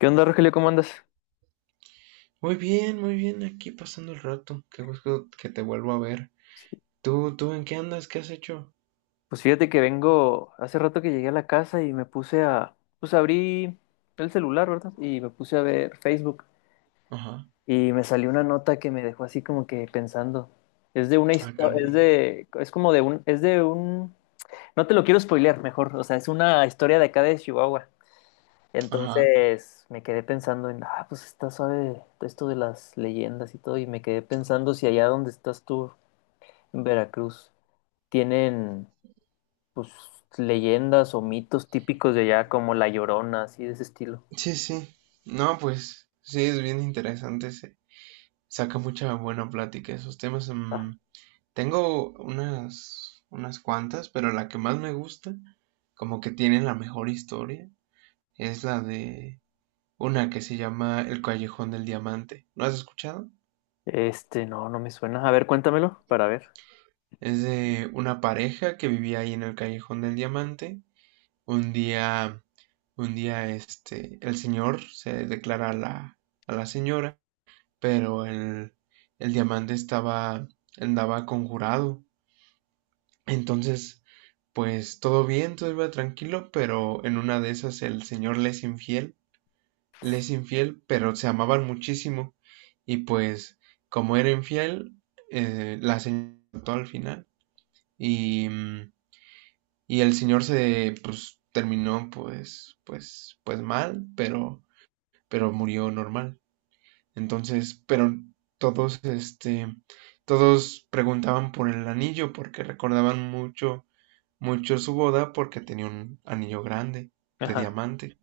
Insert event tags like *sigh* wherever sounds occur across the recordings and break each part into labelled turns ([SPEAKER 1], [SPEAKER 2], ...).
[SPEAKER 1] ¿Qué onda, Rogelio? ¿Cómo andas?
[SPEAKER 2] Muy bien, aquí pasando el rato. Qué gusto que te vuelvo a ver.
[SPEAKER 1] Sí.
[SPEAKER 2] Tú en qué andas? ¿Qué has hecho?
[SPEAKER 1] Pues fíjate que vengo, hace rato que llegué a la casa y me puse pues abrí el celular, ¿verdad? Y me puse a ver Facebook
[SPEAKER 2] Ajá.
[SPEAKER 1] y me salió una nota que me dejó así como que pensando. Es de una
[SPEAKER 2] Ah,
[SPEAKER 1] historia,
[SPEAKER 2] caray.
[SPEAKER 1] es de un, no te lo quiero spoilear mejor, o sea, es una historia de acá de Chihuahua.
[SPEAKER 2] Ajá.
[SPEAKER 1] Entonces me quedé pensando en, ah, pues está suave esto de las leyendas y todo, y me quedé pensando si allá donde estás tú, en Veracruz, tienen pues leyendas o mitos típicos de allá, como La Llorona, así de ese estilo.
[SPEAKER 2] Sí, sí. No, pues sí, es bien interesante. Se saca mucha buena plática esos temas.
[SPEAKER 1] Ah.
[SPEAKER 2] Mm, tengo unas cuantas, pero la que más me gusta, como que tiene la mejor historia, es la de una que se llama El Callejón del Diamante. ¿Lo has escuchado?
[SPEAKER 1] Este, no, no me suena. A ver, cuéntamelo para ver.
[SPEAKER 2] Es de una pareja que vivía ahí en el Callejón del Diamante. Un día, un día, el señor se declara a la señora, pero el diamante estaba, andaba conjurado. Entonces, pues todo bien, todo iba tranquilo, pero en una de esas el señor le es infiel, pero se amaban muchísimo. Y pues, como era infiel, la señora al final. Y Y el señor se, pues, terminó, pues mal, pero murió normal. Entonces, pero todos, todos preguntaban por el anillo porque recordaban mucho su boda porque tenía un anillo grande de
[SPEAKER 1] Ajá.
[SPEAKER 2] diamante.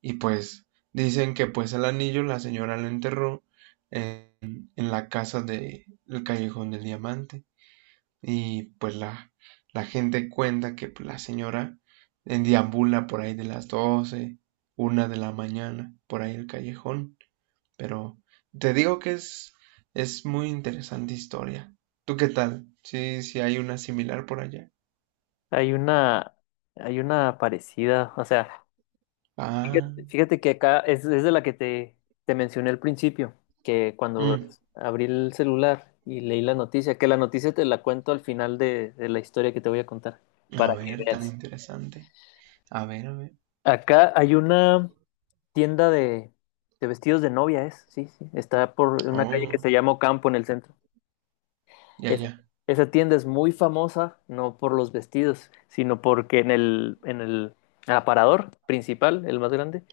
[SPEAKER 2] Y pues dicen que pues el anillo la señora lo enterró en la casa del el callejón del diamante. Y pues la gente cuenta que pues, la señora deambula por ahí de las 12 una de la mañana, por ahí el callejón. Pero te digo que es muy interesante historia. ¿Tú qué tal? Sí, sí hay una similar por allá.
[SPEAKER 1] Hay una, hay una parecida, o sea,
[SPEAKER 2] Ah,
[SPEAKER 1] fíjate que acá es de la que te mencioné al principio, que cuando
[SPEAKER 2] mm,
[SPEAKER 1] abrí el celular y leí la noticia, que la noticia te la cuento al final de la historia que te voy a contar,
[SPEAKER 2] a
[SPEAKER 1] para que
[SPEAKER 2] ver, tan
[SPEAKER 1] veas.
[SPEAKER 2] interesante. A ver, a ver.
[SPEAKER 1] Acá hay una tienda de vestidos de novia, sí, sí. Está por una calle que
[SPEAKER 2] Oh,
[SPEAKER 1] se llama Campo en el centro.
[SPEAKER 2] ya,
[SPEAKER 1] Es-
[SPEAKER 2] ya.
[SPEAKER 1] esa tienda es muy famosa, no por los vestidos, sino porque en el aparador principal, el más grande,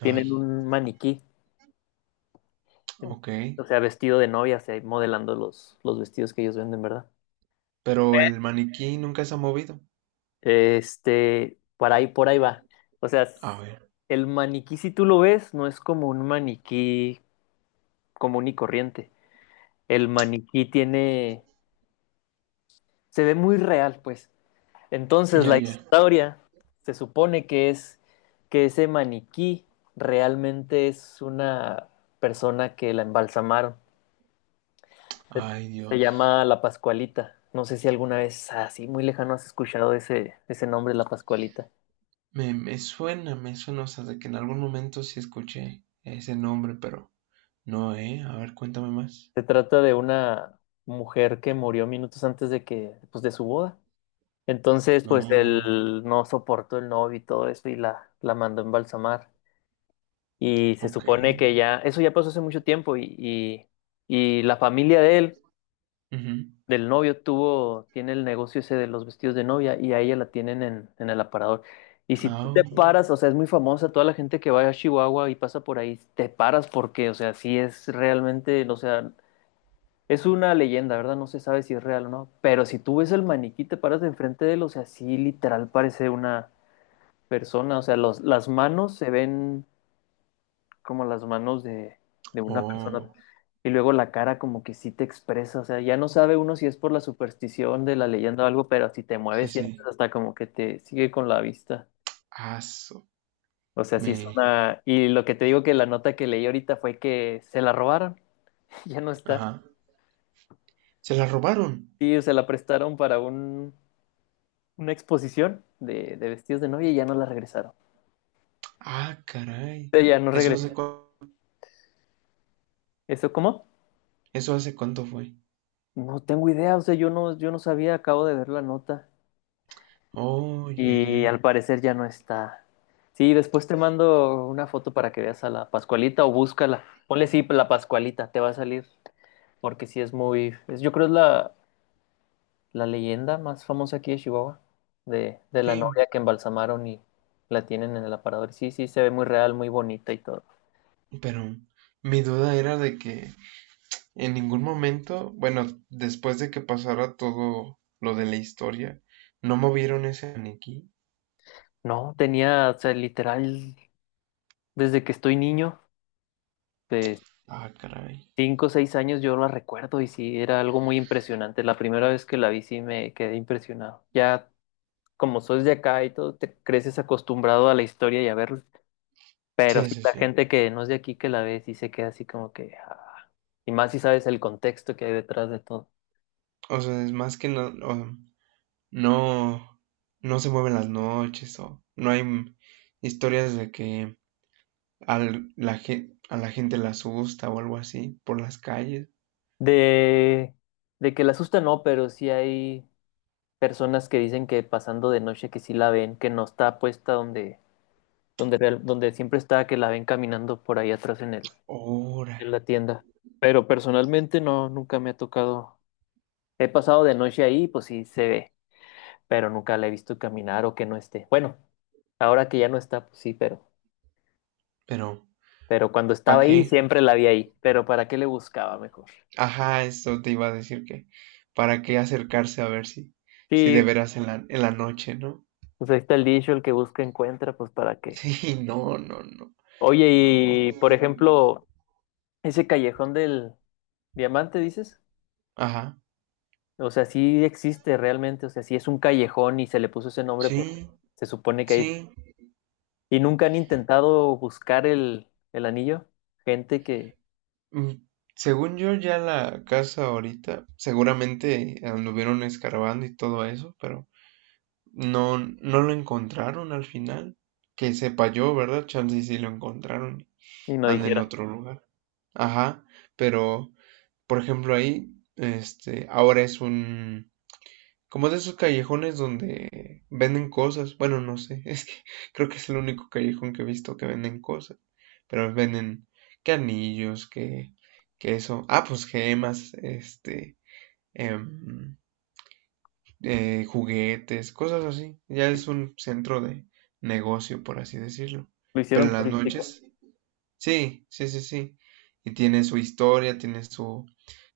[SPEAKER 1] tienen
[SPEAKER 2] Ay,
[SPEAKER 1] un maniquí, en-
[SPEAKER 2] ok.
[SPEAKER 1] o sea, vestido de novia, o sea, modelando los vestidos que ellos venden, ¿verdad?
[SPEAKER 2] Pero el maniquí nunca se ha movido.
[SPEAKER 1] Este, por ahí va. O sea,
[SPEAKER 2] A ver,
[SPEAKER 1] el maniquí, si tú lo ves, no es como un maniquí común y corriente. El maniquí tiene se ve muy real, pues. Entonces
[SPEAKER 2] ya,
[SPEAKER 1] la
[SPEAKER 2] ya.
[SPEAKER 1] historia se supone que es que ese maniquí realmente es una persona que la embalsamaron. Se,
[SPEAKER 2] Ay,
[SPEAKER 1] se
[SPEAKER 2] Dios.
[SPEAKER 1] llama La Pascualita. No sé si alguna vez así muy lejano has escuchado ese nombre, La Pascualita.
[SPEAKER 2] Me suena, me suena, o sea, de que en algún momento sí escuché ese nombre, pero no, ¿eh? A ver, cuéntame más.
[SPEAKER 1] Se trata de una mujer que murió minutos antes de que, pues, de su boda. Entonces, pues
[SPEAKER 2] No,
[SPEAKER 1] él no soportó el novio y todo eso y la mandó a embalsamar. Y se
[SPEAKER 2] ok.
[SPEAKER 1] supone que ya, eso ya pasó hace mucho tiempo y la familia de él,
[SPEAKER 2] Ujú.
[SPEAKER 1] del novio, tuvo, tiene el negocio ese de los vestidos de novia y a ella la tienen en el aparador. Y si tú
[SPEAKER 2] Ah,
[SPEAKER 1] te paras, o sea, es muy famosa toda la gente que va a Chihuahua y pasa por ahí, te paras porque, o sea, sí es realmente, o sea, es una leyenda, ¿verdad? No se sabe si es real o no, pero si tú ves el maniquí, te paras de enfrente de él, o sea, sí literal parece una persona, o sea, los, las manos se ven como las manos de una persona.
[SPEAKER 2] oh,
[SPEAKER 1] Y luego la cara como que sí te expresa, o sea, ya no sabe uno si es por la superstición de la leyenda o algo, pero si te
[SPEAKER 2] sí,
[SPEAKER 1] mueves sientes
[SPEAKER 2] sí.
[SPEAKER 1] hasta como que te sigue con la vista.
[SPEAKER 2] Aso,
[SPEAKER 1] O sea, sí
[SPEAKER 2] me,
[SPEAKER 1] es una... Y lo que te digo que la nota que leí ahorita fue que se la robaron, *laughs* ya no está.
[SPEAKER 2] ajá. ¿Se la robaron?
[SPEAKER 1] Sí, se la prestaron para una exposición de vestidos de novia y ya no la regresaron. O
[SPEAKER 2] Ah, caray.
[SPEAKER 1] sea, ya no
[SPEAKER 2] ¿Eso
[SPEAKER 1] regresó.
[SPEAKER 2] hace cu-
[SPEAKER 1] ¿Eso cómo?
[SPEAKER 2] Eso hace cuánto fue?
[SPEAKER 1] No tengo idea, o sea, yo no sabía, acabo de ver la nota.
[SPEAKER 2] Oh, ya,
[SPEAKER 1] Y
[SPEAKER 2] ya.
[SPEAKER 1] al parecer ya no está. Sí, después te mando una foto para que veas a la Pascualita o búscala. Ponle sí, la Pascualita, te va a salir. Porque sí es muy. Yo creo es la leyenda más famosa aquí de Chihuahua. De la
[SPEAKER 2] Sí,
[SPEAKER 1] novia que embalsamaron y la tienen en el aparador. Sí, sí, se ve muy real, muy bonita y todo.
[SPEAKER 2] pero mi duda era de que en ningún momento, bueno, después de que pasara todo lo de la historia, no movieron ese maniquí.
[SPEAKER 1] No, tenía, o sea, literal, desde que estoy niño, de
[SPEAKER 2] Ah, caray.
[SPEAKER 1] 5 o 6 años, yo la recuerdo y sí, era algo muy impresionante. La primera vez que la vi, sí me quedé impresionado. Ya como sos de acá y todo, te creces acostumbrado a la historia y a verlo. Pero
[SPEAKER 2] Sí,
[SPEAKER 1] sí,
[SPEAKER 2] sí,
[SPEAKER 1] la
[SPEAKER 2] sí.
[SPEAKER 1] gente que no es de aquí que la ve sí se queda así como que... ah. Y más si sabes el contexto que hay detrás de todo.
[SPEAKER 2] O sea, es más que no, no, no se mueven las noches o no hay historias de que a la gente la asusta o algo así por las calles.
[SPEAKER 1] De, de que la asusta no, pero sí hay personas que dicen que pasando de noche que sí la ven, que no está puesta donde, donde siempre está, que la ven caminando por ahí atrás
[SPEAKER 2] Ahora,
[SPEAKER 1] en la tienda. Pero personalmente no, nunca me ha tocado. He pasado de noche ahí, pues sí se ve, pero nunca la he visto caminar o que no esté. Bueno, ahora que ya no está, pues sí,
[SPEAKER 2] pero
[SPEAKER 1] pero cuando
[SPEAKER 2] ¿para
[SPEAKER 1] estaba ahí
[SPEAKER 2] qué?
[SPEAKER 1] siempre la vi ahí, pero ¿para qué le buscaba mejor?
[SPEAKER 2] Ajá, eso te iba a decir que, ¿para qué acercarse a ver si, si de
[SPEAKER 1] Sí,
[SPEAKER 2] veras en la noche, ¿no?
[SPEAKER 1] pues ahí está el dicho, el que busca encuentra, pues ¿para qué?
[SPEAKER 2] Sí, no, no, no,
[SPEAKER 1] Oye,
[SPEAKER 2] no.
[SPEAKER 1] y por ejemplo, ese callejón del diamante, dices,
[SPEAKER 2] Ajá,
[SPEAKER 1] o sea, sí existe realmente, o sea, sí es un callejón y se le puso ese nombre porque
[SPEAKER 2] sí,
[SPEAKER 1] se supone que hay...
[SPEAKER 2] sí.
[SPEAKER 1] ¿Y nunca han intentado buscar el anillo? Gente que,
[SPEAKER 2] Mm, según yo, ya la casa ahorita, seguramente anduvieron escarbando y todo eso, pero no, no lo encontraron al final. Que sepa yo, ¿verdad? Chance y sí lo encontraron.
[SPEAKER 1] y no
[SPEAKER 2] Anda en
[SPEAKER 1] dijera,
[SPEAKER 2] otro lugar. Ajá, pero, por ejemplo, ahí, ahora es un, como de esos callejones donde venden cosas. Bueno, no sé, *laughs* es que creo que es el único callejón que he visto que venden cosas. Pero venden que anillos, que eso. Ah, pues gemas, em, juguetes, cosas así. Ya es un centro de negocio, por así decirlo.
[SPEAKER 1] lo
[SPEAKER 2] Pero
[SPEAKER 1] hicieron
[SPEAKER 2] en las
[SPEAKER 1] turístico.
[SPEAKER 2] noches, sí, sí, sí, sí. Y tiene su historia, tiene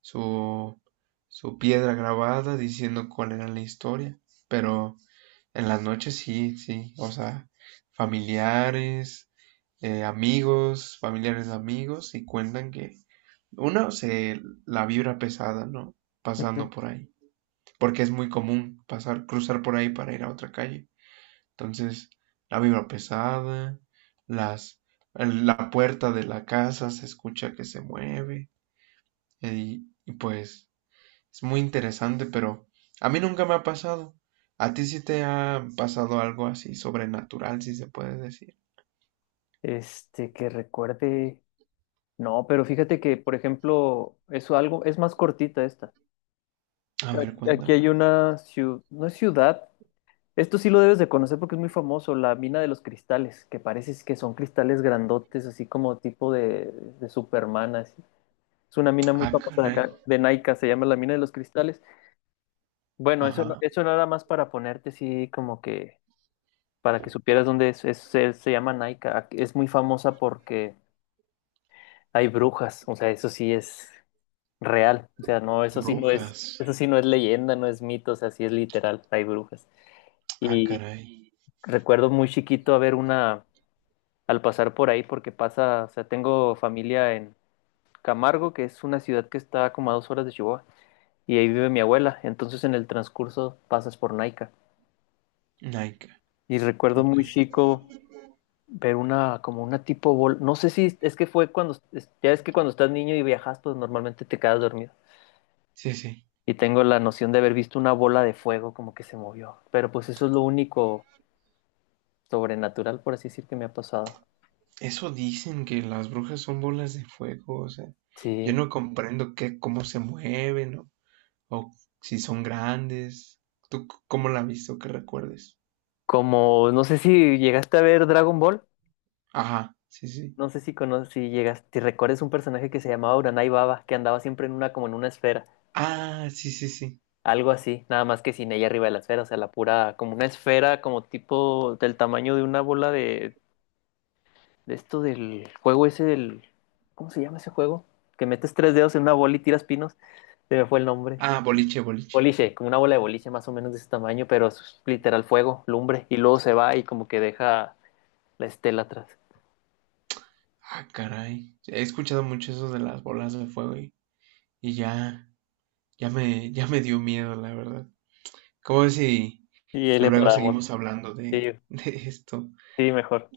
[SPEAKER 2] su, su piedra grabada diciendo cuál era la historia. Pero en las noches sí, sí, o sea, familiares, amigos, familiares de amigos, y cuentan que uno se la vibra pesada, ¿no? Pasando
[SPEAKER 1] *laughs*
[SPEAKER 2] por ahí, porque es muy común pasar, cruzar por ahí para ir a otra calle. Entonces, la vibra pesada, las, la puerta de la casa se escucha que se mueve, y pues es muy interesante, pero a mí nunca me ha pasado. ¿A ti sí te ha pasado algo así sobrenatural, si se puede decir?
[SPEAKER 1] Este, que recuerde. No, pero fíjate que, por ejemplo, eso algo, es más cortita esta.
[SPEAKER 2] A ver,
[SPEAKER 1] Aquí
[SPEAKER 2] cuéntame.
[SPEAKER 1] hay una ciudad, no es ciudad, esto sí lo debes de conocer porque es muy famoso, la mina de los cristales, que parece que son cristales grandotes, así como tipo de Superman, así. Es una mina muy
[SPEAKER 2] Ah,
[SPEAKER 1] famosa de
[SPEAKER 2] caray.
[SPEAKER 1] acá, de Nike, se llama la mina de los cristales. Bueno, eso,
[SPEAKER 2] Ajá.
[SPEAKER 1] eso nada más para ponerte así como que, para que supieras dónde es, se llama Nike, es muy famosa porque hay brujas, o sea, eso sí es... real. O sea, no,
[SPEAKER 2] Brujas.
[SPEAKER 1] eso sí no es leyenda, no es mito, o sea, sí es literal, hay brujas.
[SPEAKER 2] Ah,
[SPEAKER 1] Y
[SPEAKER 2] caray.
[SPEAKER 1] recuerdo muy chiquito haber una, al pasar por ahí, porque pasa, o sea, tengo familia en Camargo, que es una ciudad que está como a 2 horas de Chihuahua, y ahí vive mi abuela. Entonces en el transcurso pasas por Naica.
[SPEAKER 2] Naika.
[SPEAKER 1] Y recuerdo
[SPEAKER 2] Ok.
[SPEAKER 1] muy chico ver una, como una tipo bol, no sé si es que fue cuando, ya es que cuando estás niño y viajas, pues normalmente te quedas dormido.
[SPEAKER 2] Sí, sí.
[SPEAKER 1] Y tengo la noción de haber visto una bola de fuego como que se movió. Pero pues eso es lo único sobrenatural, por así decir, que me ha pasado.
[SPEAKER 2] Eso dicen que las brujas son bolas de fuego, o sea, yo
[SPEAKER 1] Sí.
[SPEAKER 2] no comprendo qué, cómo se mueven o si son grandes. ¿Tú cómo la has visto que recuerdes?
[SPEAKER 1] Como, no sé si llegaste a ver Dragon Ball.
[SPEAKER 2] Ajá, sí, sí.
[SPEAKER 1] No sé si conoces, si llegas, si recuerdas un personaje que se llamaba Uranai Baba, que andaba siempre en una, como en una esfera.
[SPEAKER 2] Ah, sí, sí, sí.
[SPEAKER 1] Algo así, nada más que sin ella arriba de la esfera, o sea, la pura, como una esfera, como tipo del tamaño de una bola de esto del juego ese del, ¿cómo se llama ese juego? Que metes tres dedos en una bola y tiras pinos. Se me fue el nombre.
[SPEAKER 2] Ah, boliche, boliche.
[SPEAKER 1] Boliche, como una bola de boliche más o menos de ese tamaño, pero es literal fuego, lumbre, y luego se va y como que deja la estela atrás.
[SPEAKER 2] Ah, caray. He escuchado mucho eso de las bolas de fuego y ya, ya me dio miedo, la verdad. ¿Cómo ves si
[SPEAKER 1] Y ahí le
[SPEAKER 2] luego
[SPEAKER 1] paramos.
[SPEAKER 2] seguimos hablando
[SPEAKER 1] Sí,
[SPEAKER 2] de esto?
[SPEAKER 1] sí, mejor.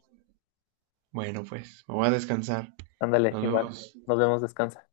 [SPEAKER 2] Bueno, pues, me voy a descansar.
[SPEAKER 1] Ándale,
[SPEAKER 2] Nos
[SPEAKER 1] igual.
[SPEAKER 2] vemos.
[SPEAKER 1] Nos vemos, descansa.